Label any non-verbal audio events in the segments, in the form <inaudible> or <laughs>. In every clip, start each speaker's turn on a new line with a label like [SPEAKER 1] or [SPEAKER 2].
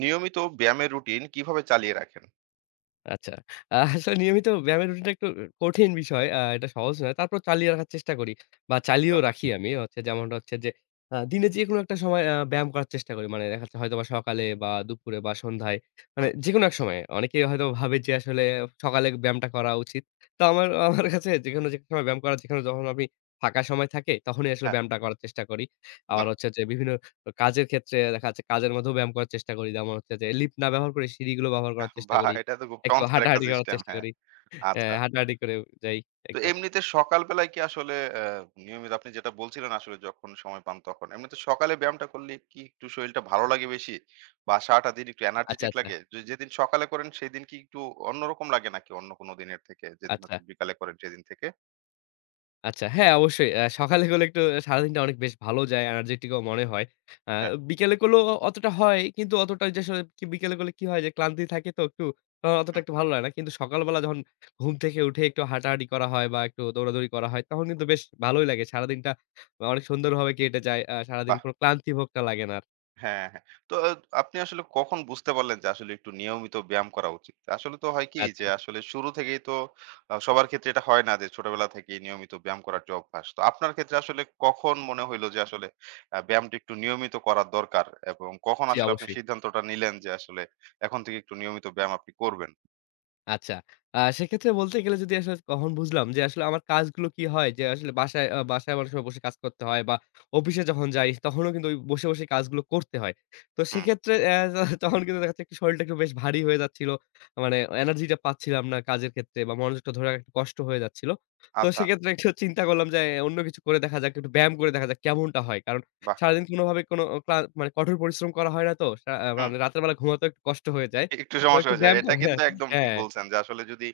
[SPEAKER 1] নিয়মিত ব্যায়ামের রুটিন কিভাবে চালিয়ে রাখেন?
[SPEAKER 2] আচ্ছা। আসলে নিয়মিত ব্যায়ামের রুটিনটা একটু কঠিন বিষয়। এটা সহজ নয়। তারপর চালিয়ে রাখার চেষ্টা করি বা
[SPEAKER 1] আচ্ছা,
[SPEAKER 2] চালিয়েও রাখি আমি। হচ্ছে যেমনটা হচ্ছে যে দিনে যেকোনো একটা সময় ব্যায়াম করার চেষ্টা করি। মানে দেখা যাচ্ছে হয়তোবা সকালে বা দুপুরে বা সন্ধ্যায় মানে
[SPEAKER 1] হুম,
[SPEAKER 2] যেকোনো এক সময়ে। অনেকেই হয়তো ভাবে যে আসলে সকালে ব্যায়ামটা করা উচিত। তো আমার আমার কাছে যেকোনো সময় ব্যায়াম করার, যেখানে যখন আমি ফাঁকা সময় থাকে তখনই আসলে
[SPEAKER 1] হ্যাঁ,
[SPEAKER 2] ব্যায়ামটা করার চেষ্টা করি। আবার
[SPEAKER 1] বাহ!
[SPEAKER 2] হচ্ছে যে বিভিন্ন কাজের ক্ষেত্রে দেখা যাচ্ছে কাজের মধ্যেও ব্যায়াম করার চেষ্টা করি। যেমন হচ্ছে যে লিফট না ব্যবহার করে সিঁড়িগুলো ব্যবহার করার
[SPEAKER 1] হ্যাঁ,
[SPEAKER 2] চেষ্টা
[SPEAKER 1] বাহ!
[SPEAKER 2] করি।
[SPEAKER 1] এটা তো খুব
[SPEAKER 2] একটু
[SPEAKER 1] চমৎকার একটা
[SPEAKER 2] হাঁটাহাঁটি করার
[SPEAKER 1] সিস্টেম।
[SPEAKER 2] চেষ্টা
[SPEAKER 1] হ্যাঁ,
[SPEAKER 2] করি। হ্যাঁ,
[SPEAKER 1] আচ্ছা।
[SPEAKER 2] হাঁটাহাঁটি করে যাই
[SPEAKER 1] তো
[SPEAKER 2] একদম।
[SPEAKER 1] এমনিতে সকাল বেলায় কি আসলে নিয়মিত আপনি যেটা বলছিলেন আসলে যখন সময় পান তখন। এমনিতে সকালে ব্যায়ামটা করলে কি একটু শরীরটা ভালো লাগে বেশি? বা সারাটা দিন একটু
[SPEAKER 2] আচ্ছা,
[SPEAKER 1] এনার্জেটিক
[SPEAKER 2] আচ্ছা,
[SPEAKER 1] লাগে? যেদিন সকালে করেন সেদিন কি একটু অন্যরকম লাগে নাকি অন্য কোনো দিনের থেকে? যেদিন
[SPEAKER 2] আচ্ছা,
[SPEAKER 1] হচ্ছে বিকালে করেন সেদিন থেকে?
[SPEAKER 2] আচ্ছা। হ্যাঁ, অবশ্যই। সকালে করলে একটু সারাদিনটা অনেক বেশ ভালো যায়, এনার্জেটিক ও মনে হয়। আ
[SPEAKER 1] হ্যাঁ,
[SPEAKER 2] বিকেলে করলেও অতটা হয়, কিন্তু অতটা ওইযে আসলে কি বিকেলে করলে কি হয় যে ক্লান্তি থাকে তো একটু অতটা
[SPEAKER 1] হুম,
[SPEAKER 2] একটু ভালো লাগে না। কিন্তু সকালবেলা যখন ঘুম থেকে উঠে একটু হাঁটাহাঁটি করা হয় বা একটু দৌড়াদৌড়ি করা হয় তখন কিন্তু বেশ ভালোই লাগে। সারাদিনটা অনেক সুন্দরভাবে কেটে যায়। সারাদিন
[SPEAKER 1] বাহ!
[SPEAKER 2] কোনো ক্লান্তি ভোগটা লাগে না আর।
[SPEAKER 1] হ্যাঁ, হ্যাঁ। তো আপনি আসলে কখন বুঝতে পারলেন যে আসলে একটু নিয়মিত ব্যায়াম করা উচিত? আসলে তো হয় কি যে
[SPEAKER 2] আচ্ছা।
[SPEAKER 1] আসলে শুরু থেকেই তো সবার ক্ষেত্রে এটা হয় না যে ছোটবেলা থেকেই নিয়মিত ব্যায়াম করার যে অভ্যাস। তো আপনার ক্ষেত্রে আসলে কখন মনে হইলো যে আসলে ব্যায়ামটা একটু নিয়মিত করার দরকার এবং কখন
[SPEAKER 2] জি,
[SPEAKER 1] আসলে আপনি
[SPEAKER 2] অবশ্যই।
[SPEAKER 1] সিদ্ধান্তটা নিলেন যে আসলে এখন থেকে একটু নিয়মিত ব্যায়াম আপনি করবেন?
[SPEAKER 2] আচ্ছা। সেক্ষেত্রে বলতে গেলে যদি আসলে কখন বুঝলাম যে আসলে আমার কাজগুলো কি হয় যে আসলে বাসায় অনেক সময় বসে কাজ করতে হয় বা অফিসে যখন যাই তখনও কিন্তু ওই বসে, বসে কাজগুলো করতে হয়। তো
[SPEAKER 1] হুম,
[SPEAKER 2] সেক্ষেত্রে <laughs> তখন কিন্তু দেখা যাচ্ছে একটু শরীরটা একটু বেশ ভারী হয়ে যাচ্ছিল। মানে এনার্জিটা পাচ্ছিলাম না কাজের ক্ষেত্রে বা মনোযোগটা ধরে রাখা একটু কষ্ট হয়ে যাচ্ছিল। তো
[SPEAKER 1] আচ্ছা,
[SPEAKER 2] সেক্ষেত্রে একটু চিন্তা করলাম যে অন্য কিছু করে দেখা যাক, একটু ব্যায়াম করে দেখা যাক কেমনটা হয়। কারণ
[SPEAKER 1] বাহ!
[SPEAKER 2] সারাদিন কোনোভাবে কোনো মানে কঠোর পরিশ্রম করা হয় না তো।
[SPEAKER 1] হুম।
[SPEAKER 2] মানে রাতের বেলা ঘুমাতেও একটু কষ্ট হয়ে যায়।
[SPEAKER 1] একটু
[SPEAKER 2] তো
[SPEAKER 1] সমস্যা
[SPEAKER 2] একটু
[SPEAKER 1] হয়ে যায়।
[SPEAKER 2] ব্যায়াম
[SPEAKER 1] এটা
[SPEAKER 2] করা। হ্যাঁ,
[SPEAKER 1] কিন্তু একদম ঠিক
[SPEAKER 2] হ্যাঁ।
[SPEAKER 1] বলছেন যে আসলে যদি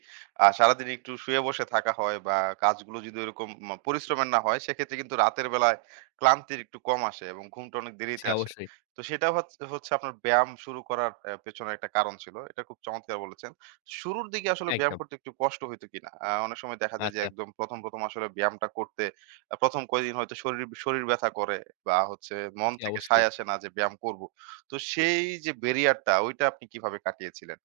[SPEAKER 1] সারাদিন একটু শুয়ে বসে থাকা হয় বা কাজগুলো যদি ওইরকম পরিশ্রমের না হয় সেক্ষেত্রে কিন্তু রাতের বেলায় ক্লান্তির একটু কম আসে এবং ঘুমটা অনেক
[SPEAKER 2] জি,
[SPEAKER 1] দেরিতে আসে।
[SPEAKER 2] অবশ্যই।
[SPEAKER 1] তো সেটা হচ্ছে আপনার ব্যায়াম শুরু করার পেছনে একটা কারণ ছিল। এটা খুব চমৎকার বলেছেন। শুরুর দিকে আসলে ব্যায়াম
[SPEAKER 2] একদম।
[SPEAKER 1] করতে একটু কষ্ট হইতো কিনা? অনেক সময় দেখা যায় যে
[SPEAKER 2] আচ্ছা।
[SPEAKER 1] একদম ১ম, ১ম আসলে ব্যায়ামটা করতে ১ম কয়েকদিন হয়তো শরীর শরীর ব্যথা করে বা হচ্ছে মন
[SPEAKER 2] জি,
[SPEAKER 1] থেকে
[SPEAKER 2] অবশ্যই।
[SPEAKER 1] সায় আসে না যে ব্যায়াম করব। তো সেই যে ব্যারিয়ারটা ওইটা আপনি কিভাবে কাটিয়েছিলেন?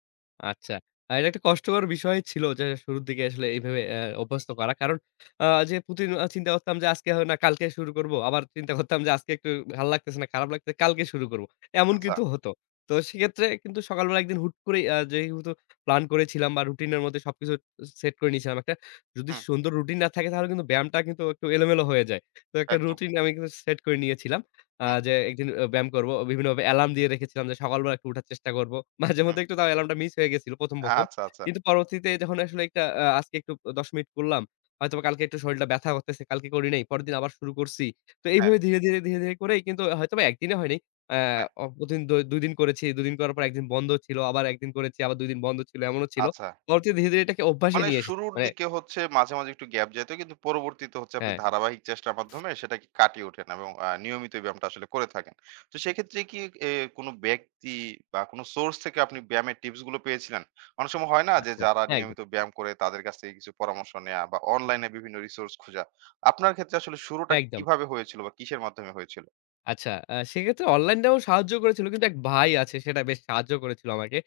[SPEAKER 2] আচ্ছা। এটা একটা কষ্টকর বিষয় ছিল যে শুরুর দিকে আসলে এইভাবে অভ্যস্ত করা। কারণ যে প্রতিদিন চিন্তা করতাম যে আজকে হয় না, কালকে শুরু করব। আবার চিন্তা করতাম যে আজকে একটু ভাল লাগতেছে না, খারাপ লাগতেছে, কালকে শুরু করব। এমন
[SPEAKER 1] আচ্ছা।
[SPEAKER 2] কিন্তু হতো। তো সেক্ষেত্রে কিন্তু সকালবেলা একদিন হুট করেই যেহেতু প্ল্যান করেছিলাম বা রুটিনের মধ্যে সবকিছু সেট করে নিয়েছিলাম একটা। যদি
[SPEAKER 1] হুম,
[SPEAKER 2] সুন্দর রুটিন না থাকে তাহলে কিন্তু ব্যায়ামটা কিন্তু একটু এলোমেলো হয়ে যায়। তো একটা
[SPEAKER 1] একদম।
[SPEAKER 2] রুটিন আমি কিন্তু সেট করে নিয়েছিলাম।
[SPEAKER 1] হুম,
[SPEAKER 2] যে একদিন ব্যায়াম করব। বিভিন্নভাবে অ্যালার্ম দিয়ে রেখেছিলাম যে সকালবেলা একটু উঠার চেষ্টা করব। <laughs>
[SPEAKER 1] হুম।
[SPEAKER 2] মাঝেমধ্যে একটু তাও অ্যালার্মটা মিস হয়ে গেছিল ১ম, ১ম।
[SPEAKER 1] আচ্ছা, আচ্ছা।
[SPEAKER 2] কিন্তু পরবর্তীতে যখন আসলে একটা আজকে একটু ১০ মিনিট করলাম। হয়তোবা কালকে একটু শরীরটা ব্যাথা করতেছে। কালকে করি নাই। পরের দিন আবার শুরু করছি। তো
[SPEAKER 1] হ্যাঁ,
[SPEAKER 2] এইভাবে ধীরে, ধীরে, ধীরে, ধীরে করেই কিন্তু হয়তোবা একদিনে হয়নি। আ
[SPEAKER 1] হ্যাঁ।
[SPEAKER 2] অ প্রতিদিন ২ দিন করেছি। ২ দিন করার পর ১ দিন বন্ধ ছিল। আবার ১ দিন করেছি। আবার ২ দিন বন্ধ ছিল। এমনও ছিল।
[SPEAKER 1] আচ্ছা।
[SPEAKER 2] পরবর্তীতে ধীরে, ধীরে এটাকে অভ্যাসে
[SPEAKER 1] মানে
[SPEAKER 2] নিয়ে এসেছি।
[SPEAKER 1] শুরুর
[SPEAKER 2] মানে
[SPEAKER 1] দিকে হচ্ছে মাঝে, মাঝে একটু গ্যাপ যাইত। কিন্তু পরবর্তীতে হচ্ছে আপনি
[SPEAKER 2] হ্যাঁ,
[SPEAKER 1] ধারাবাহিক চেষ্টার মাধ্যমে সেটাকে কাটিয়ে ওঠেন এবং নিয়মিত এই ব্যায়ামটা আসলে করে থাকেন। তো সেক্ষেত্রে কি এ কোনো ব্যক্তি বা কোনো সোর্স থেকে আপনি ব্যায়ামের টিপস গুলো পেয়েছিলেন? অনেক সময় হয় না যে
[SPEAKER 2] আচ্ছা।
[SPEAKER 1] যারা
[SPEAKER 2] হ্যাঁ, একদম,
[SPEAKER 1] নিয়মিত ব্যায়াম করে তাদের কাছ থেকে কিছু পরামর্শ নেয়া বা অনলাইনে বিভিন্ন রিসোর্স খোঁজা। আপনার ক্ষেত্রে আসলে শুরুটা
[SPEAKER 2] একদম।
[SPEAKER 1] কিভাবে হয়েছিল বা কিসের মাধ্যমে হয়েছিল?
[SPEAKER 2] আচ্ছা, সেক্ষেত্রে অনলাইনটাও সাহায্য করেছিল। কিন্তু এক ভাই আছে, সেটা বেশ সাহায্য করেছিল আমাকে।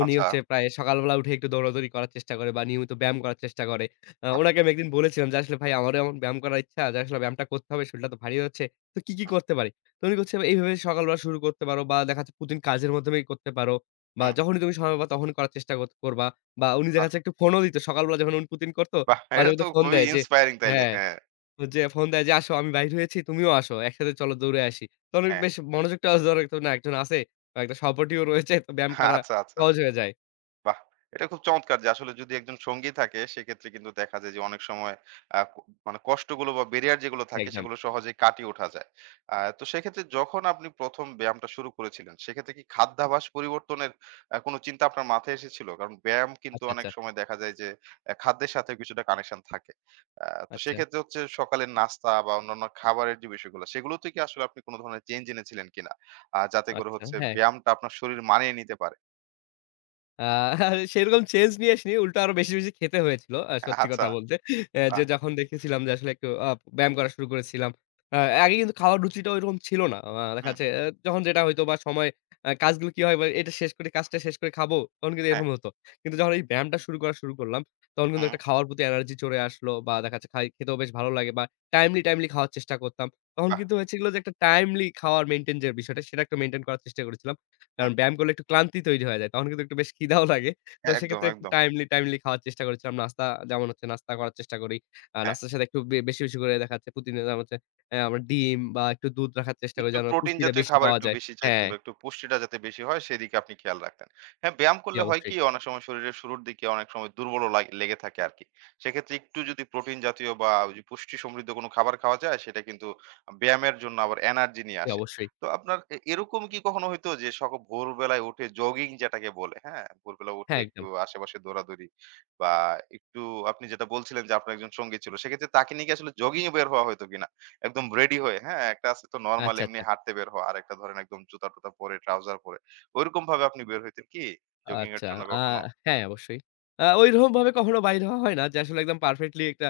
[SPEAKER 2] উনি
[SPEAKER 1] আচ্ছা।
[SPEAKER 2] হচ্ছে প্রায় সকালবেলা উঠে একটু দৌড়াদৌড়ি করার চেষ্টা করে বা নিয়মিত ব্যায়াম করার চেষ্টা করে।
[SPEAKER 1] বাহ!
[SPEAKER 2] উনাকে আমি একদিন বলেছিলাম যে, "আসলে ভাই, আমারও এমন ব্যায়াম করার ইচ্ছা যে আসলে ব্যায়ামটা করতে হবে। শরীরটা তো ভারী হচ্ছে। তো কি, কি
[SPEAKER 1] হুম,
[SPEAKER 2] করতে পারি?" তো উনি বলছে, "এইভাবে সকালবেলা শুরু করতে পারো বা দেখা যাচ্ছে প্রতিদিন কাজের মাধ্যমেই করতে পারো বা
[SPEAKER 1] হুম,
[SPEAKER 2] যখনই তুমি সময় পাবা তখন করার চেষ্টা কর করবা।" বা উনি দেখা
[SPEAKER 1] বাহ!
[SPEAKER 2] যাচ্ছে একটু ফোনও দিত। সকালবেলা যখন উনি প্রতিদিন করত,
[SPEAKER 1] বাহ!
[SPEAKER 2] মাঝে
[SPEAKER 1] এটা তো
[SPEAKER 2] মধ্যে ফোন
[SPEAKER 1] খুবই
[SPEAKER 2] দেয় যে,
[SPEAKER 1] ইন্সপায়ারিং তাইলে।
[SPEAKER 2] হ্যাঁ।
[SPEAKER 1] হ্যাঁ,
[SPEAKER 2] যে ফোন দেয় যে, "আসো আমি বাইর হয়েছি, তুমিও আসো। একসাথে চলো দৌড়ে আসি।" তখন একটু
[SPEAKER 1] হ্যাঁ।
[SPEAKER 2] বেশ মনোযোগটাও ধরে, তো না একজন আছে, বা একটা সাপোর্টিও রয়েছে, তো ব্যায়াম করা
[SPEAKER 1] আচ্ছা, আচ্ছা।
[SPEAKER 2] সহজ হয়ে যায়।
[SPEAKER 1] বাহ! এটা খুব চমৎকার যে আসলে যদি একজন সঙ্গী থাকে সেক্ষেত্রে কিন্তু দেখা যায় যে অনেক সময় আ ক মানে কষ্টগুলো বা ব্যারিয়ার যেগুলো
[SPEAKER 2] জি,
[SPEAKER 1] থাকে
[SPEAKER 2] একদম।
[SPEAKER 1] সেগুলো সহজেই কাটিয়ে ওঠা যায়। তো সেক্ষেত্রে যখন আপনি ১ম ব্যায়ামটা শুরু করেছিলেন সেক্ষেত্রে কি খাদ্যাভ্যাস পরিবর্তনের কোনো চিন্তা আপনার মাথায় এসেছিল? কারণ ব্যায়াম কিন্তু
[SPEAKER 2] আচ্ছা,
[SPEAKER 1] অনেক
[SPEAKER 2] আচ্ছা,
[SPEAKER 1] সময় দেখা যায় যে খাদ্যের সাথেও কিছুটা কানেকশন থাকে। তো
[SPEAKER 2] আচ্ছা,
[SPEAKER 1] সেক্ষেত্রে হচ্ছে সকালের নাস্তা বা অন্যান্য খাবারের যে বিষয়গুলো সেগুলোতে কি আসলে আপনি কোনো ধরনের চেঞ্জ এনেছিলেন কিনা? যাতে করে
[SPEAKER 2] আচ্ছা,
[SPEAKER 1] হচ্ছে
[SPEAKER 2] হ্যাঁ।
[SPEAKER 1] ব্যায়ামটা আপনার শরীর মানিয়ে নিতে পারে?
[SPEAKER 2] আ সেরকম চেঞ্জ নিয়ে আসিনি। উল্টো আরো বেশি, বেশি খেতে হয়েছিল। সত্যি কথা
[SPEAKER 1] আচ্ছা।
[SPEAKER 2] বলতে। যে যখন দেখেছিলাম যে আসলে একটু ব্যায়াম করা শুরু করেছিলাম। আ আগে কিন্তু খাওয়ার রুচিটা ঐরকম ছিল না। দেখা
[SPEAKER 1] হুম,
[SPEAKER 2] যাচ্ছে যখন যেটা হইতো বা সময় কাজগুলো কি হয় বা এটা শেষ করে, কাজটা শেষ করে খাবো, তখন কিন্তু
[SPEAKER 1] হ্যাঁ,
[SPEAKER 2] এরকম হতো। কিন্তু যখন এই ব্যায়ামটা শুরু করা শুরু করলাম, তখন কিন্তু
[SPEAKER 1] হুম,
[SPEAKER 2] একটা খাওয়ার প্রতি এনার্জি চলে আসলো বা দেখা যাচ্ছে খেতেও বেশ ভালো লাগে বা টাইমলি, টাইমলি খাওয়ার চেষ্টা করতাম। তখন
[SPEAKER 1] বাহ!
[SPEAKER 2] কিন্তু হয়েছিল যে একটা টাইমলি খাওয়ার মেইনটেইন যে বিষয়টা, সেটা একটু মেইনটেইন করার চেষ্টা করেছিলাম।
[SPEAKER 1] হুম,
[SPEAKER 2] কারণ ব্যায়াম করলে একটু ক্লান্তি তৈরি হয়ে যায়। তখন কিন্তু একটু বেশ খিদাও লাগে। তো
[SPEAKER 1] হ্যাঁ, একদম,
[SPEAKER 2] সেক্ষেত্রে একটু
[SPEAKER 1] একদম।
[SPEAKER 2] টাইমলি, টাইমলি খাওয়ার চেষ্টা করেছিলাম। নাস্তা যেমন হচ্ছে নাস্তা করার চেষ্টা করি।
[SPEAKER 1] হ্যাঁ।
[SPEAKER 2] নাস্তার সাথে একটু বেশি, বেশি করে দেখা যাচ্ছে প্রতিদিন, যেমন হচ্ছে আমরা ডিম বা একটু দুধ রাখার চেষ্টা করি
[SPEAKER 1] একটু
[SPEAKER 2] যেন
[SPEAKER 1] প্রোটিন
[SPEAKER 2] পুষ্টিটা
[SPEAKER 1] জাতীয়
[SPEAKER 2] বেশি
[SPEAKER 1] খাবার
[SPEAKER 2] পাওয়া
[SPEAKER 1] একটু
[SPEAKER 2] যায়।
[SPEAKER 1] বেশি চাইতেন
[SPEAKER 2] হ্যাঁ,
[SPEAKER 1] বা একটু পুষ্টিটা যাতে বেশি হয় সেদিকে আপনি খেয়াল রাখতেন। হ্যাঁ, ব্যায়াম
[SPEAKER 2] জি
[SPEAKER 1] করলে হয়
[SPEAKER 2] অবশ্যই,
[SPEAKER 1] কি অনেক সময় শরীরের শুরুর দিকে অনেক সময় দুর্বলও লেগে থাকে আরকি। সেক্ষেত্রে একটু যদি প্রোটিন জাতীয় বা ওই যে পুষ্টি সমৃদ্ধ কোনো খাবার খাওয়া যায় সেটা কিন্তু ব্যায়ামের জন্য আবার এনার্জি নিয়ে
[SPEAKER 2] জি
[SPEAKER 1] আসে।
[SPEAKER 2] অবশ্যই।
[SPEAKER 1] তো আপনার এরকম কি কখনো হইতো যে ভোরবেলায় উঠে জগিং যেটাকে বলে, হ্যাঁ? ভোরবেলা উঠে
[SPEAKER 2] হ্যাঁ,
[SPEAKER 1] একটু
[SPEAKER 2] একদম।
[SPEAKER 1] আশেপাশে দৌড়াদৌড়ি বা একটু আপনি যেটা বলছিলেন যে আপনার একজন সঙ্গী ছিল সেক্ষেত্রে তাকে নিয়ে কি আসলে জগিং এ বের হওয়া হইতো কিনা? একদম রেডি হয়ে, হ্যাঁ? একটা আছে তো নরমাল
[SPEAKER 2] আচ্ছা,
[SPEAKER 1] এমনি
[SPEAKER 2] আচ্ছা।
[SPEAKER 1] হাঁটতে বের হওয়া। আরেকটা ধরেন একদম জুতা-টুতা পরে, ট্রাউজার পরে। ঐরকম ভাবে আপনি বের হইতেন কি জগিং এর
[SPEAKER 2] আচ্ছা।
[SPEAKER 1] জন্য
[SPEAKER 2] আ
[SPEAKER 1] কখনো?
[SPEAKER 2] হ্যাঁ, অবশ্যই। ঐরকমভাবে কখনো বাইর হওয়া হয় না যে আসলে একদম পারফেক্টলি একটা,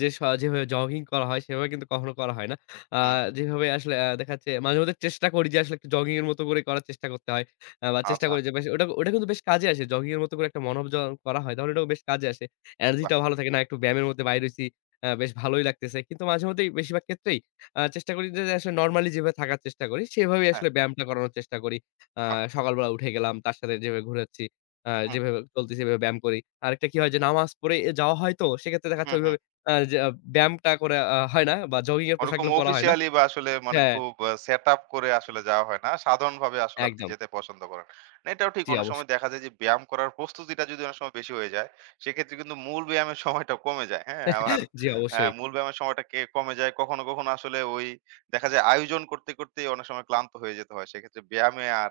[SPEAKER 2] যে যেভাবে জগিং করা হয় সেভাবে কিন্তু কখনো করা হয় না। আ
[SPEAKER 1] হুম,
[SPEAKER 2] যেভাবে আসলে দেখা যাচ্ছে মাঝেমধ্যে চেষ্টা করি যে আসলে একটু জগিং এর মতো করে করার চেষ্টা করতে হয়। বা চেষ্টা
[SPEAKER 1] আচ্ছা।
[SPEAKER 2] করি যে বেশ ওটা ওটা কিন্তু বেশ কাজে আসে। জগিং এর মতো করে একটা মনোবল যখন করা হয় তাহলে ওটাও বেশ কাজে আসে। এনার্জি
[SPEAKER 1] বাহ!
[SPEAKER 2] টাও ভালো থাকে, না একটু ব্যায়ামের মধ্যে বাইর হইছি। বেশ ভালোই লাগতেছে। কিন্তু মাঝেমধ্যেই বেশিরভাগ ক্ষেত্রেই চেষ্টা করি যে আসলে নরমালি যেভাবে থাকার চেষ্টা করি সেভাবেই
[SPEAKER 1] হ্যাঁ,
[SPEAKER 2] আসলে ব্যায়ামটা করানোর চেষ্টা করি। আ
[SPEAKER 1] বাহ!
[SPEAKER 2] সকালবেলা উঠে গেলাম। তার সাথে যেভাবে ঘুরাচ্ছি,
[SPEAKER 1] হুম,
[SPEAKER 2] যেভাবে চলতেছি এভাবে ব্যায়াম করি। আরেকটা কি হয় যে নামাজ পড়ে যাওয়া হয়, তো সেক্ষেত্রে দেখা যাচ্ছে
[SPEAKER 1] হুম, হুম।
[SPEAKER 2] ওইভাবে যে ব্যায়ামটা করে হয় না বা জগিং এর
[SPEAKER 1] ওরকম
[SPEAKER 2] পোশাকগুলো পরা হয় না।
[SPEAKER 1] অফিসিয়ালি বা আসলে মানে
[SPEAKER 2] হ্যাঁ,
[SPEAKER 1] খুব সেটআপ করে আসলে যাওয়া হয় না। সাধারণভাবে আসলে আপনি
[SPEAKER 2] একদম।
[SPEAKER 1] যেতে পছন্দ করেন। না এটাও ঠিক
[SPEAKER 2] জি,
[SPEAKER 1] অনেক সময়
[SPEAKER 2] অবশ্যই।
[SPEAKER 1] দেখা যায় যে ব্যায়াম করার প্রস্তুতিটা যদি অনেক সময় বেশি হয়ে যায়, সেক্ষেত্রে কিন্তু মূল ব্যায়ামের <laughs> সময়টা কমে যায়। হ্যাঁ? আবার
[SPEAKER 2] জি, অবশ্যই।
[SPEAKER 1] মূল ব্যায়ামের সময়টা কমে যায়। কখনো, কখনো আসলে ওই দেখা যায় আয়োজন করতে, করতেই অনেক সময় ক্লান্ত হয়ে যেতে হয়। সেক্ষেত্রে ব্যায়ামে আর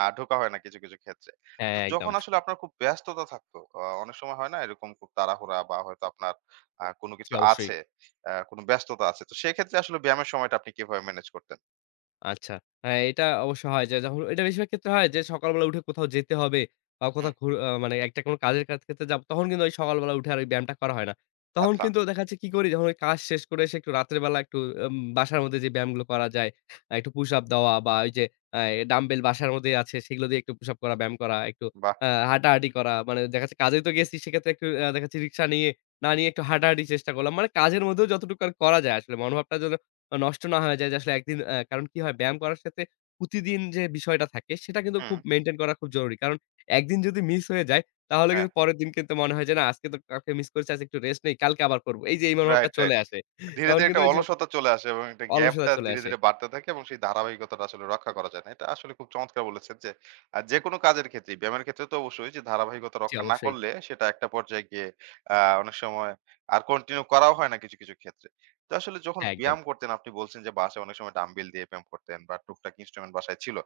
[SPEAKER 1] ঢোকা হয় না কিছু, কিছু ক্ষেত্রে।
[SPEAKER 2] হ্যাঁ,
[SPEAKER 1] তো
[SPEAKER 2] একদম।
[SPEAKER 1] যখন আসলে আপনার খুব ব্যস্ততা থাকতো, অনেক সময় হয় না এরকম খুব তাড়াহুড়া বা হয়তো আপনার কোনো
[SPEAKER 2] জি,
[SPEAKER 1] কিছু
[SPEAKER 2] অবশ্যই।
[SPEAKER 1] আছে কোনো ব্যস্ততা আছে। তো সেক্ষেত্রে আসলে ব্যায়ামের সময়টা আপনি কিভাবে ম্যানেজ করতেন?
[SPEAKER 2] আচ্ছা। হ্যাঁ, এটা অবশ্য হয় যে যখন এটা বেশিরভাগ ক্ষেত্রে হয় যে সকালবেলা উঠে কোথাও যেতে হবে বা কোথাও
[SPEAKER 1] হুম।
[SPEAKER 2] ঘুর আ মানে একটা কোনো কাজের ক্ষেত্রে যাব, তখন কিন্তু ওই সকালবেলা উঠে আর ওই ব্যায়ামটা করা হয় না। তখন
[SPEAKER 1] আচ্ছা,
[SPEAKER 2] কিন্তু দেখা যাচ্ছে কি করি, যখন ওই কাজ শেষ করে এসে একটু রাতের বেলা একটু বাসার মধ্যে যে ব্যায়ামগুলো করা যায়, একটু পুশ আপ দেওয়া বা ওই যে আ ডাম্বেল বাসার মধ্যেই আছে, সেগুলো দিয়ে একটু পুশ আপ করা, ব্যায়াম করা, একটু
[SPEAKER 1] বাহ!
[SPEAKER 2] হাঁটাহাঁটি করা। মানে দেখা যাচ্ছে কাজেই তো গেছি, সেক্ষেত্রে একটু দেখা যাচ্ছে রিক্সা নিয়ে না নিয়ে একটু হাঁটাহাঁটির চেষ্টা করলাম। মানে কাজের মধ্যেও যতটুকু আর করা যায় আসলে মনোভাবটা যেন নষ্ট না হয়ে যায়, যে আসলে একদিন কারণ কি হয় ব্যায়াম করার সাথে প্রতিদিন যে বিষয়টা থাকে সেটা কিন্তু
[SPEAKER 1] হুম,
[SPEAKER 2] খুব মেইনটেইন করা খুব জরুরি। কারণ একদিন যদি মিস হয়ে যায় তাহলে
[SPEAKER 1] হ্যাঁ,
[SPEAKER 2] কিন্তু পরের দিন কিন্তু মনে হয় যে, না, আজকে তো কালকে মিস করেছি, আজ একটু রেস্ট নেই, কালকে আবার করব। এই যে এই মনোভাবটা
[SPEAKER 1] রাইট,
[SPEAKER 2] চলে
[SPEAKER 1] রাইট।
[SPEAKER 2] আসে।
[SPEAKER 1] ধীরে,
[SPEAKER 2] তখন
[SPEAKER 1] ধীরে
[SPEAKER 2] কিন্তু
[SPEAKER 1] একটা
[SPEAKER 2] ওই যে
[SPEAKER 1] অলসতা চলে আসে এবং একটা
[SPEAKER 2] অলসতা
[SPEAKER 1] গ্যাপটা
[SPEAKER 2] চলে
[SPEAKER 1] ধীরে,
[SPEAKER 2] আসে।
[SPEAKER 1] ধীরে বাড়তে থাকে এবং সেই ধারাবাহিকতাটা আসলে রক্ষা করা যায় না। এটা আসলে খুব চমৎকার বলেছেন যে, যেকোনো কাজের ক্ষেত্রেই ব্যায়ামের ক্ষেত্রে তো অবশ্যই যে ধারাবাহিকতা
[SPEAKER 2] জি
[SPEAKER 1] রক্ষা না
[SPEAKER 2] অবশ্যই।
[SPEAKER 1] করলে সেটা একটা পর্যায়ে গিয়ে আ অনেক সময় আর কন্টিনিউ করাও হয় না কিছু, কিছু ক্ষেত্রে। তো আসলে যখন
[SPEAKER 2] হ্যাঁ, একদম,
[SPEAKER 1] ব্যায়াম করতেন আপনি বলছেন যে বাসায় অনেক সময় ডাম্বেল দিয়ে ব্যায়াম করতেন বা টুকটাক ইন্সট্রুমেন্ট বাসায় ছিল।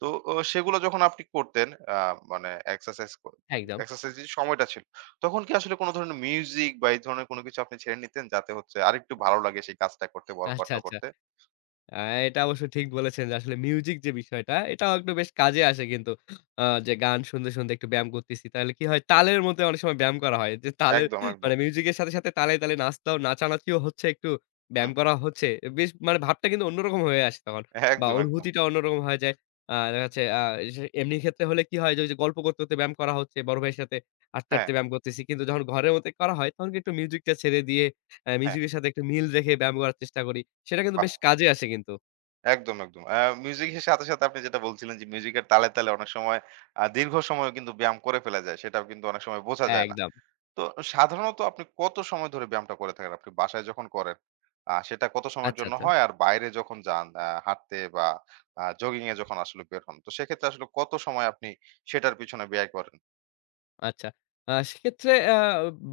[SPEAKER 1] তো সেগুলো যখন আপনি করতেন আ মানে
[SPEAKER 2] হ্যাঁ একদম।
[SPEAKER 1] এক্সারসাইজ এর সময়টা ছিল। তখন কি আসলে কোন ধরনের মিউজিক বা এই ধরনের কোন কিছু আপনি ছেড়ে নিতেন যাতে হচ্ছে আরেকটু ভালো লাগে সেই কাজটা করতে,
[SPEAKER 2] আচ্ছা,
[SPEAKER 1] ওয়ার্কআউটটা
[SPEAKER 2] আচ্ছা।
[SPEAKER 1] করতে?
[SPEAKER 2] আ এটা অবশ্য ঠিক বলেছেন যে আসলে মিউজিক যে বিষয়টা, এটাও একটু বেশ কাজে আসে কিন্তু। যে গান শুনতে, শুনতে একটু ব্যায়াম করতেছি। তাহলে কি হয়, তালের মধ্যে অনেক সময় ব্যায়াম করা হয়। যে তালের
[SPEAKER 1] একদম,
[SPEAKER 2] মানে
[SPEAKER 1] একদম।
[SPEAKER 2] মিউজিকের সাথে, সাথে তালে, তালে নাচতাও, নাচানাচিও হচ্ছে, একটু ব্যায়াম
[SPEAKER 1] হুম,
[SPEAKER 2] করা হচ্ছে। বেশ মানে ভাবটা কিন্তু অন্যরকম হয়ে আসে তখন। বা
[SPEAKER 1] একদম, একদম।
[SPEAKER 2] অনুভূতিটা অন্যরকম হয়ে যায়। দেখা যাচ্ছে আ এস এমনি ক্ষেত্রে হলে কি হয় যে ওই যে গল্প করতে, করতে ব্যায়াম করা হচ্ছে, বড় ভাইয়ের সাথে হাঁটতে,
[SPEAKER 1] হ্যাঁ,
[SPEAKER 2] হাঁটতে ব্যায়াম করতেছি। কিন্তু যখন ঘরের মধ্যে করা হয় তখন কিন্তু মিউজিকটা ছেড়ে দিয়ে
[SPEAKER 1] হ্যাঁ,
[SPEAKER 2] মিউজিকের সাথে একটু মিল রেখে ব্যায়াম করার চেষ্টা করি। সেটা কিন্তু
[SPEAKER 1] বাহ!
[SPEAKER 2] বেশ কাজে আসে কিন্তু।
[SPEAKER 1] একদম, একদম। মিউজিকের সাথে, সাথে আপনি যেটা বলছিলেন যে মিউজিকের তালে, তালে অনেক সময় দীর্ঘ সময় কিন্তু ব্যায়াম করে ফেলা যায়। সেটাও কিন্তু অনেক সময় বোঝা
[SPEAKER 2] হ্যাঁ,
[SPEAKER 1] যায় না।
[SPEAKER 2] একদম।
[SPEAKER 1] তো সাধারণত আপনি কত সময় ধরে ব্যায়ামটা করে থাকেন? আপনি বাসায় যখন করেন, সেটা কত সময়ের
[SPEAKER 2] আচ্ছা,
[SPEAKER 1] জন্য
[SPEAKER 2] আচ্ছা।
[SPEAKER 1] হয়? আর বাইরে যখন যান হাঁটতে বা জগিং এ যখন আসলে বের হন, তো সেক্ষেত্রে আসলে কত সময় আপনি সেটার পিছনে ব্যয় করেন?
[SPEAKER 2] আচ্ছা। সেক্ষেত্রে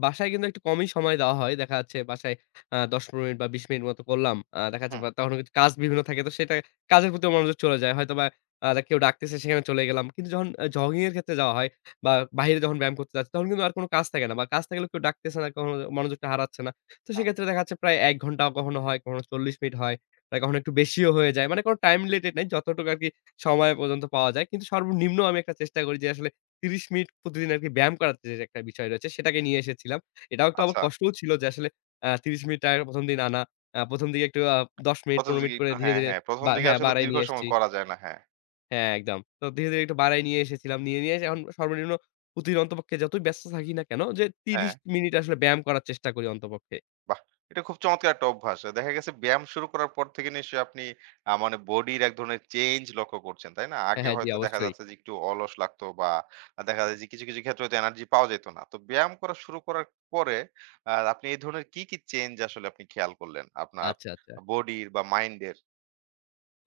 [SPEAKER 2] বাসায় কিন্তু একটু কমই সময় দেওয়া হয়। দেখা যাচ্ছে বাসায় ১০-১৫ মিনিট বা ২০ মিনিট মতো করলাম। দেখা যাচ্ছে
[SPEAKER 1] হুম,
[SPEAKER 2] বা তখন কিন্তু কাজ বিভিন্ন থাকে। তো সেটা কাজের প্রতি মনোযোগ চলে যায়। হয়তোবা কেউ ডাকতেছে, সেখানে চলে গেলাম। কিন্তু যখন জগিং এর ক্ষেত্রে যাওয়া হয় বা বাহিরে যখন ব্যায়াম করতে যাচ্ছি, তখন কিন্তু আর কোন কাজ থাকে না বা কাজ থাকলেও কেউ ডাকতেছে না, কখনো মনোযোগটা হারাচ্ছে না। তো
[SPEAKER 1] হুম।
[SPEAKER 2] সেক্ষেত্রে দেখা যাচ্ছে প্রায় ১ ঘন্টা কখনো হয়, কখনো ৪০ মিনিট হয়, বা কখনো একটু বেশিও হয়ে যায়। মানে কোন টাইম রিলেটেড নাই। যতটুকু আরকি সময় পর্যন্ত পাওয়া যায়। কিন্তু সর্বনিম্ন আমি একটা চেষ্টা করি যে আসলে ৩০ মিনিট প্রতিদিন আরকি ব্যায়াম করার যে একটা বিষয় রয়েছে সেটাকে নিয়ে এসেছিলাম। এটাও একটু আবার
[SPEAKER 1] আচ্ছা।
[SPEAKER 2] কষ্টও ছিল যে আসলে ৩০ মিনিট টাকা ১ম দিন আনা। ১ম দিকে একটু ১০ মিনিট
[SPEAKER 1] ১ম
[SPEAKER 2] ১৫
[SPEAKER 1] দিকে
[SPEAKER 2] মিনিট করে
[SPEAKER 1] একটু
[SPEAKER 2] ধীরে,
[SPEAKER 1] হ্যাঁ,
[SPEAKER 2] ধীরে
[SPEAKER 1] হ্যাঁ। ১ম
[SPEAKER 2] বা
[SPEAKER 1] দিকে
[SPEAKER 2] হ্যাঁ,
[SPEAKER 1] আসলে
[SPEAKER 2] বাড়ায়
[SPEAKER 1] দীর্ঘ
[SPEAKER 2] নিয়ে এসেছি।
[SPEAKER 1] সময় করা যায় না। হ্যাঁ।
[SPEAKER 2] হ্যাঁ, একদম। তো ধীরে, ধীরে একটু বাড়ায় নিয়ে এসেছিলাম। নিয়ে, নিয়ে এসে এখন সর্বনিম্ন প্রতিদিন অন্তপক্ষে যতই ব্যস্ত থাকি না কেন যে ৩০
[SPEAKER 1] হ্যাঁ।
[SPEAKER 2] মিনিট আসলে ব্যায়াম করার চেষ্টা করি অন্তপক্ষে।
[SPEAKER 1] বাহ! এটা খুব চমৎকার একটা অভ্যাস। দেখা গেছে ব্যায়াম শুরু করার পর থেকে নিশ্চয়ই আপনি মানে বডির এক ধরনের চেঞ্জ লক্ষ্য করছেন, তাই না?
[SPEAKER 2] হ্যাঁ,
[SPEAKER 1] আগে
[SPEAKER 2] হ্যাঁ, জি
[SPEAKER 1] হয়তো দেখা
[SPEAKER 2] অবশ্যই।
[SPEAKER 1] যাচ্ছে যে একটু অলস লাগতো বা দেখা যায় যে কিছু, কিছু ক্ষেত্রে হয়তো এনার্জি পাওয়া যেত না। তো ব্যায়াম করা শুরু করার পরে আপনি এই ধরনের কি, কি চেঞ্জ আসলে আপনি খেয়াল করলেন? আপনার
[SPEAKER 2] আচ্ছা, আচ্ছা।
[SPEAKER 1] বডির বা মাইন্ডের?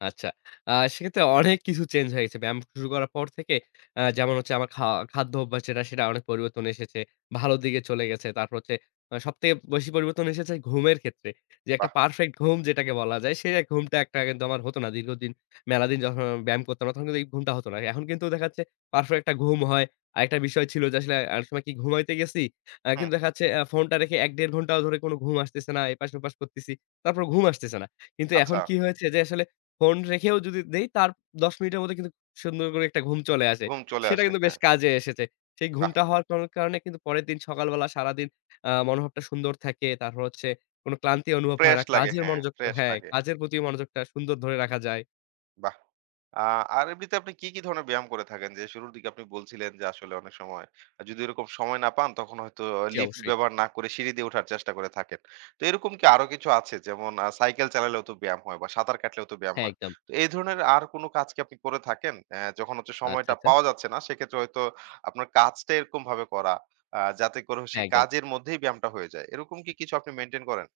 [SPEAKER 2] আচ্ছা। সেক্ষেত্রে অনেক কিছু চেঞ্জ হয়ে গেছে। ব্যায়াম শুরু করার পর থেকে যেমন হচ্ছে আমার খাদ্য অভ্যাস যেটা সেটা অনেক পরিবর্তন এসেছে। ভালো দিকে চলে গেছে। তারপর হচ্ছে সবথেকে বেশি পরিবর্তন এসেছে ঘুমের ক্ষেত্রে। যে একটা
[SPEAKER 1] বাহ!
[SPEAKER 2] পারফেক্ট ঘুম যেটাকে বলা যায়, সে ঘুমটা একটা কিন্তু আমার হতো না। দীর্ঘদিন মেলাদিন যখন আমি ব্যায়াম করতাম না তখন কিন্তু এই ঘুমটা হতো না। এখন কিন্তু দেখা যাচ্ছে পারফেক্ট একটা ঘুম হয়। আরেকটা বিষয় ছিল যে আসলে অনেক সময় কি ঘুমাইতে গেছি।
[SPEAKER 1] হুম,
[SPEAKER 2] কিন্তু দেখা যাচ্ছে ফোনটা রেখে ১ ১.৫ ঘন্টাও ধরে কোনো ঘুম আসতেছে না। এপাশ ওপাশ করতেছি। তারপর ঘুম আসতেছে না। কিন্তু এখন
[SPEAKER 1] আচ্ছা।
[SPEAKER 2] কি হয়েছে যে আসলে ফোন রেখেও যদি দেই তার ১০ মিনিটের মধ্যে কিন্তু সুন্দর করে একটা ঘুম চলে আসে।
[SPEAKER 1] ঘুম চলে
[SPEAKER 2] সেটা
[SPEAKER 1] আসে।
[SPEAKER 2] কিন্তু বেশ
[SPEAKER 1] হ্যাঁ,
[SPEAKER 2] কাজে এসেছে। সেই
[SPEAKER 1] বাহ!
[SPEAKER 2] ঘুমটা হওয়ার কারণে কিন্তু পরের দিন সকালবেলা সারাদিন মনোভাবটা সুন্দর থাকে। তারপর হচ্ছে কোন ক্লান্তি অনুভব হয়
[SPEAKER 1] ফ্রেশ
[SPEAKER 2] না।
[SPEAKER 1] লাগে।
[SPEAKER 2] কাজের
[SPEAKER 1] হ্যাঁ,
[SPEAKER 2] মনোযোগ
[SPEAKER 1] ফ্রেশ
[SPEAKER 2] হ্যাঁ,
[SPEAKER 1] লাগে।
[SPEAKER 2] কাজের প্রতি মনোযোগটা সুন্দর ধরে রাখা যায়।
[SPEAKER 1] বাহ! আ আর এমনিতে আপনি কি, কি ধরনের ব্যায়াম করে থাকেন? যে শুরুর দিকে আপনি বলছিলেন যে আসলে অনেক সময় যদি ওরকম সময় না পান তখন হয়তো
[SPEAKER 2] জি,
[SPEAKER 1] লিফট
[SPEAKER 2] অবশ্যই।
[SPEAKER 1] ব্যবহার না করে সিঁড়ি দিয়ে ওঠার চেষ্টা করে থাকেন। তো এরকম কি আরো কিছু আছে? যেমন সাইকেল চালালেও তো ব্যায়াম হয় বা সাঁতার কাটলেও তো ব্যায়াম
[SPEAKER 2] হ্যাঁ,
[SPEAKER 1] হয়।
[SPEAKER 2] একদম।
[SPEAKER 1] তো এই ধরনের আর কোনো কাজ কি আপনি করে থাকেন? যখন হচ্ছে
[SPEAKER 2] আচ্ছা,
[SPEAKER 1] সময়টা
[SPEAKER 2] আচ্ছা।
[SPEAKER 1] পাওয়া যাচ্ছে না সেক্ষেত্রে হয়তো আপনার কাজটা এরকমভাবে করা যাতে করে
[SPEAKER 2] হ্যাঁ,
[SPEAKER 1] সেই
[SPEAKER 2] একদম।
[SPEAKER 1] কাজের মধ্যেই ব্যায়ামটা হয়ে যায়। এরকম কি কিছু আপনি মেইনটেইন করেন?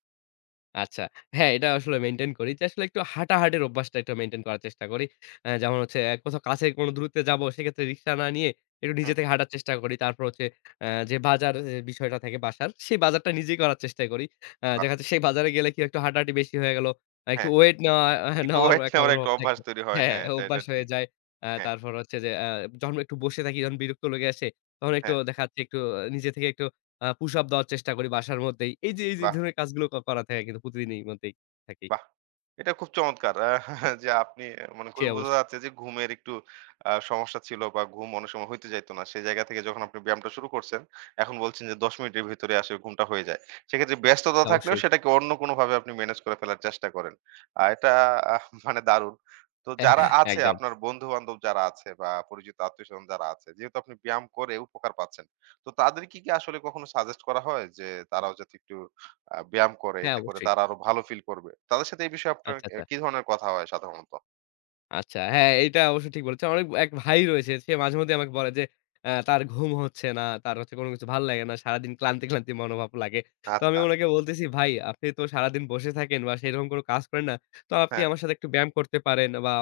[SPEAKER 2] আচ্ছা। হ্যাঁ, এটা আসলে মেইনটেইন করি যে আসলে একটু হাঁটাহাঁটির অভ্যাসটা একটু মেইনটেইন করার চেষ্টা করি। যেমন হচ্ছে কোথাও কাছে কোনো দূরত্বে যাবো সেক্ষেত্রে রিক্সা না নিয়ে একটু নিজে
[SPEAKER 1] হুম,
[SPEAKER 2] থেকে হাঁটার চেষ্টা করি। তারপর হচ্ছে যে বাজার এ বিষয়টা থাকে বাসার, সেই বাজারটা নিজেই করার চেষ্টা করি।
[SPEAKER 1] বাহ!
[SPEAKER 2] দেখা যাচ্ছে সেই বাজারে গেলে কি একটু হাঁটাহাঁটি বেশি হয়ে গেল। একটু
[SPEAKER 1] হ্যাঁ,
[SPEAKER 2] ওয়েট
[SPEAKER 1] একটু
[SPEAKER 2] নেওয়ার
[SPEAKER 1] ওয়েট
[SPEAKER 2] একটা
[SPEAKER 1] নেওয়ার একটা
[SPEAKER 2] অনুভব
[SPEAKER 1] অভ্যাস
[SPEAKER 2] থাকে।
[SPEAKER 1] তৈরি হয়।
[SPEAKER 2] হ্যাঁ,
[SPEAKER 1] হ্যাঁ, এটা
[SPEAKER 2] অভ্যাস হয়ে
[SPEAKER 1] ঠিক।
[SPEAKER 2] যায়।
[SPEAKER 1] হ্যাঁ,
[SPEAKER 2] তারপর হচ্ছে যে যখন একটু বসে থাকি যখন বিরক্ত লেগে আসে তখন একটু
[SPEAKER 1] হ্যাঁ,
[SPEAKER 2] দেখা যাচ্ছে একটু নিজে থেকে একটু পুশ আপ দেওয়ার চেষ্টা করি বাসার মধ্যেই। এই যে
[SPEAKER 1] বাহ!
[SPEAKER 2] ধরনের কাজগুলো করা থাকে কিন্তু প্রতিদিনের মধ্যেই থাকি।
[SPEAKER 1] বাহ! এটা খুব চমৎকার। <laughs> যে আপনি মানে
[SPEAKER 2] সে
[SPEAKER 1] খুবই বোঝা
[SPEAKER 2] অবশ্যই,
[SPEAKER 1] যাচ্ছে যে ঘুমের একটু সমস্যা ছিল বা ঘুম অনেক সময় হইতে যাইত না। সেই জায়গা থেকে যখন আপনি ব্যায়ামটা শুরু করছেন, এখন বলছেন যে ১০ মিনিটের ভিতরে আসে ঘুমটা হয়ে যায়। সেক্ষেত্রে
[SPEAKER 2] সে
[SPEAKER 1] ব্যস্ততা থাকলেও
[SPEAKER 2] অবশ্যই।
[SPEAKER 1] সেটাকে অন্য কোনোভাবে আপনি ম্যানেজ করে ফেলার চেষ্টা করেন। এটা <laughs> মানে দারুণ। তো যারা
[SPEAKER 2] <laughs>
[SPEAKER 1] আছে
[SPEAKER 2] একদম।
[SPEAKER 1] আপনার বন্ধু-বান্ধব যারা আছে বা পরিচিত আত্মীয়স্বজন যারা আছে, যেহেতু আপনি ব্যায়াম করে উপকার পাচ্ছেন। তো তাদেরকে কি কি আসলে কখনো সাজেস্ট করা হয় যে তারাও যাতে একটু ব্যায়াম করে।
[SPEAKER 2] হ্যাঁ,
[SPEAKER 1] এতে করে
[SPEAKER 2] অবশ্যই।
[SPEAKER 1] তারা আরো ভালো ফিল করবে। তাদের সাথে এই বিষয়ে আপনার
[SPEAKER 2] আচ্ছা, আচ্ছা।
[SPEAKER 1] কি ধরনের কথা হয় সাধারণত?
[SPEAKER 2] আচ্ছা, হ্যাঁ, এইটা অবশ্য ঠিক বলেছেন। আমার এক ভাই রয়েছে, সে মাঝেমধ্যেই আমাকে বলে যে তার ঘুম হচ্ছে না, তার হচ্ছে কোনো কিছু ভাল লাগে না। সারাদিন ক্লান্তি, ক্লান্তি মনোভাব লাগে। তো আমি
[SPEAKER 1] আচ্ছা।
[SPEAKER 2] উনাকে বলতেছি, "ভাই, আপনি তো সারাদিন বসে থাকেন বা সেরকম কোনো কাজ করেন না। তো আপনি
[SPEAKER 1] হ্যাঁ,
[SPEAKER 2] আমার সাথে একটু ব্যায়াম করতে পারেন বা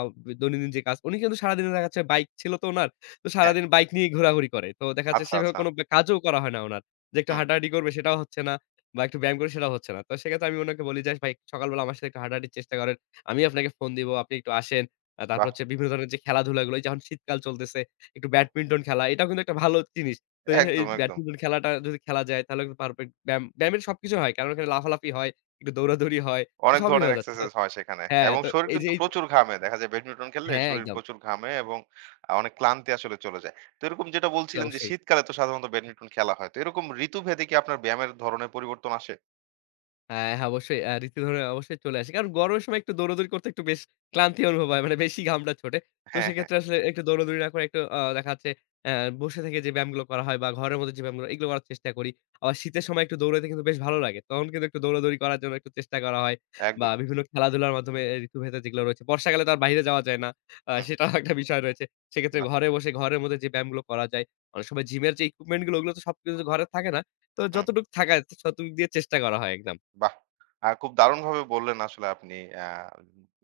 [SPEAKER 2] দৈনন্দিন যে কাজ"। উনি কিন্তু সারাদিন দেখা যাচ্ছে বাইক ছিল তো উনার। তো
[SPEAKER 1] হ্যাঁ।
[SPEAKER 2] সারাদিন বাইক নিয়ে ঘোরাঘুরি করে। তো দেখা যাচ্ছে
[SPEAKER 1] আচ্ছা,
[SPEAKER 2] সেভাবে
[SPEAKER 1] আচ্ছা।
[SPEAKER 2] কোনো কাজও করা হয় না উনার। যে একটু
[SPEAKER 1] হুম,
[SPEAKER 2] হাঁটাহাঁটি করবে সেটাও হচ্ছে না বা একটু ব্যায়াম করবে সেটাও হচ্ছে না। তো সেক্ষেত্রে আমি উনাকে বলি যে, "ভাই, সকালবেলা আমার সাথে একটু হাঁটাহাঁটির চেষ্টা করেন। আমি আপনাকে ফোন দিবো, আপনি একটু আসেন।" তারপর
[SPEAKER 1] বাহ!
[SPEAKER 2] হচ্ছে বিভিন্ন ধরনের যে খেলাধুলাগুলো, এই যেমন শীতকাল চলতেছে, একটু
[SPEAKER 1] হুম,
[SPEAKER 2] ব্যাডমিন্টন খেলা, এটাও কিন্তু একটা ভালো জিনিস। তো এই যে এই
[SPEAKER 1] একদম, একদম।
[SPEAKER 2] ব্যাডমিন্টন খেলাটা যদি খেলা যায় তাহলে কিন্তু পারফেক্ট ব্যায়ামের সবকিছু হয়। কারণ ওখানে লাফালাফি হয়, একটু দৌড়াদৌড়ি হয়, তো
[SPEAKER 1] অনেক
[SPEAKER 2] সবই
[SPEAKER 1] ধরনের
[SPEAKER 2] হওয়া যাচ্ছে। তো
[SPEAKER 1] এক্সারসাইজ হয় সেখানে।
[SPEAKER 2] হ্যাঁ,
[SPEAKER 1] এবং
[SPEAKER 2] তো
[SPEAKER 1] শরীর
[SPEAKER 2] এই যে
[SPEAKER 1] কিন্তু
[SPEAKER 2] এই
[SPEAKER 1] প্রচুর ঘামে। দেখা যায় ব্যাডমিন্টন খেললে
[SPEAKER 2] হ্যাঁ,
[SPEAKER 1] শরীর
[SPEAKER 2] একদম।
[SPEAKER 1] প্রচুর ঘামে এবং অনেক ক্লান্তি আসলে চলে যায়। তো এরকম যেটা
[SPEAKER 2] জি,
[SPEAKER 1] বলছিলেন যে
[SPEAKER 2] অবশ্যই।
[SPEAKER 1] শীতকালে তো সাধারণত ব্যাডমিন্টন খেলা হয়। তো এরকম ঋতুভেদে কি আপনার ব্যায়ামের ধরনের পরিবর্তন আসে?
[SPEAKER 2] হ্যাঁ, হ্যাঁ, অবশ্যই ঋতুধবনে অবশ্যই চলে আসে। কারণ গরমের সময় একটু দৌড়াদৌড়ি করতে একটু বেশ ক্লান্তি অনুভব হয়। মানে বেশি ঘামটা ছোটে। তো
[SPEAKER 1] হ্যাঁ, হ্যাঁ।
[SPEAKER 2] সেক্ষেত্রে আসলে একটু দৌড়াদৌড়ি না করে একটু দেখা যাচ্ছে অ্যা বসে থেকে যে ব্যায়ামগুলো করা হয় বা ঘরের মধ্যে যে ব্যায়ামগুলো এগুলো করার চেষ্টা করি। আবার শীতের সময় একটু দৌড়াইতে কিন্তু বেশ ভালো লাগে। তখন কিন্তু একটু দৌড়াদৌড়ি করার জন্য একটু চেষ্টা করা হয় বা
[SPEAKER 1] একদম।
[SPEAKER 2] বিভিন্ন খেলাধুলার মাধ্যমে এ ঋতুভেদে যেগুলো রয়েছে। বর্ষাকালে তো আর বাইরে যাওয়া যায় না।
[SPEAKER 1] হুম,
[SPEAKER 2] সেটাও একটা বিষয় রয়েছে। সেক্ষেত্রে
[SPEAKER 1] বাহ!
[SPEAKER 2] ঘরে বসে ঘরের মধ্যে যে ব্যায়ামগুলো করা যায়, অনেক সময় জিমের যে ইকুইপমেন্ট গুলো ওগুলো তো সবকিছু ঘরে থাকে না। তো
[SPEAKER 1] হুম।
[SPEAKER 2] যতটুকু থাকা যায় ততটুকু দিয়ে চেষ্টা করা হয় একদম।
[SPEAKER 1] বাহ! খুব দারুণভাবে বললেন আসলে আপনি আ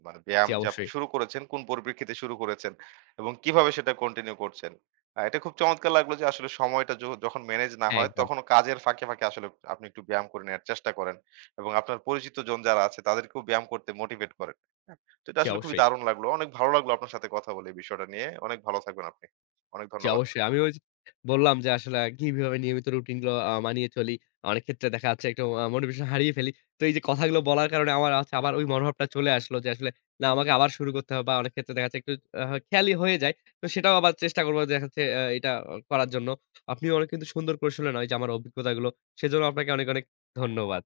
[SPEAKER 1] মানে
[SPEAKER 2] জি,
[SPEAKER 1] ব্যায়াম যে আপনি
[SPEAKER 2] অবশ্যই।
[SPEAKER 1] শুরু করেছেন, কোন পরিপ্রেক্ষিতে শুরু করেছেন এবং কিভাবে সেটা কন্টিনিউ করছেন। এটা খুব চমৎকার লাগলো যে আসলে সময়টা যখন ম্যানেজ না
[SPEAKER 2] হ্যাঁ,
[SPEAKER 1] হয়
[SPEAKER 2] একদম।
[SPEAKER 1] তখনও কাজের ফাঁকে, ফাঁকে আসলে আপনি একটু ব্যায়াম করে নেয়ার চেষ্টা করেন এবং আপনার পরিচিত জন যারা আছে তাদেরকেও ব্যায়াম করতে মোটিভেট করেন। হ্যাঁ? তো এটা
[SPEAKER 2] জি,
[SPEAKER 1] আসলে খুবই
[SPEAKER 2] অবশ্যই।
[SPEAKER 1] দারুণ লাগলো। অনেক ভালো লাগলো আপনার সাথে কথা বলে এই বিষয়টা নিয়ে। অনেক ভালো থাকবেন আপনি। অনেক
[SPEAKER 2] জি,
[SPEAKER 1] ধন্যবাদ।
[SPEAKER 2] অবশ্যই। আমি ওই যে বললাম যে আসলে কিভাবে নিয়মিত রুটিন গুলো মানিয়ে চলি। অনেক ক্ষেত্রে দেখা যাচ্ছে একটু মোটিভেশন হারিয়ে ফেলি। তো এই যে কথাগুলো বলার কারণে আমার হচ্ছে আবার ওই মনোভাবটা চলে আসলো যে আসলে না আমাকে আবার শুরু করতে হবে বা অনেক ক্ষেত্রে দেখা যাচ্ছে একটু খেয়ালি হয়ে যায়। তো সেটাও আবার চেষ্টা করব দেখা যাচ্ছে এটা করার জন্য। আপনি অনেক কিন্তু সুন্দর করে শুনলেন ওই যে আমার অভিজ্ঞতাগুলো। সেজন্য আপনাকে অনেক, অনেক ধন্যবাদ।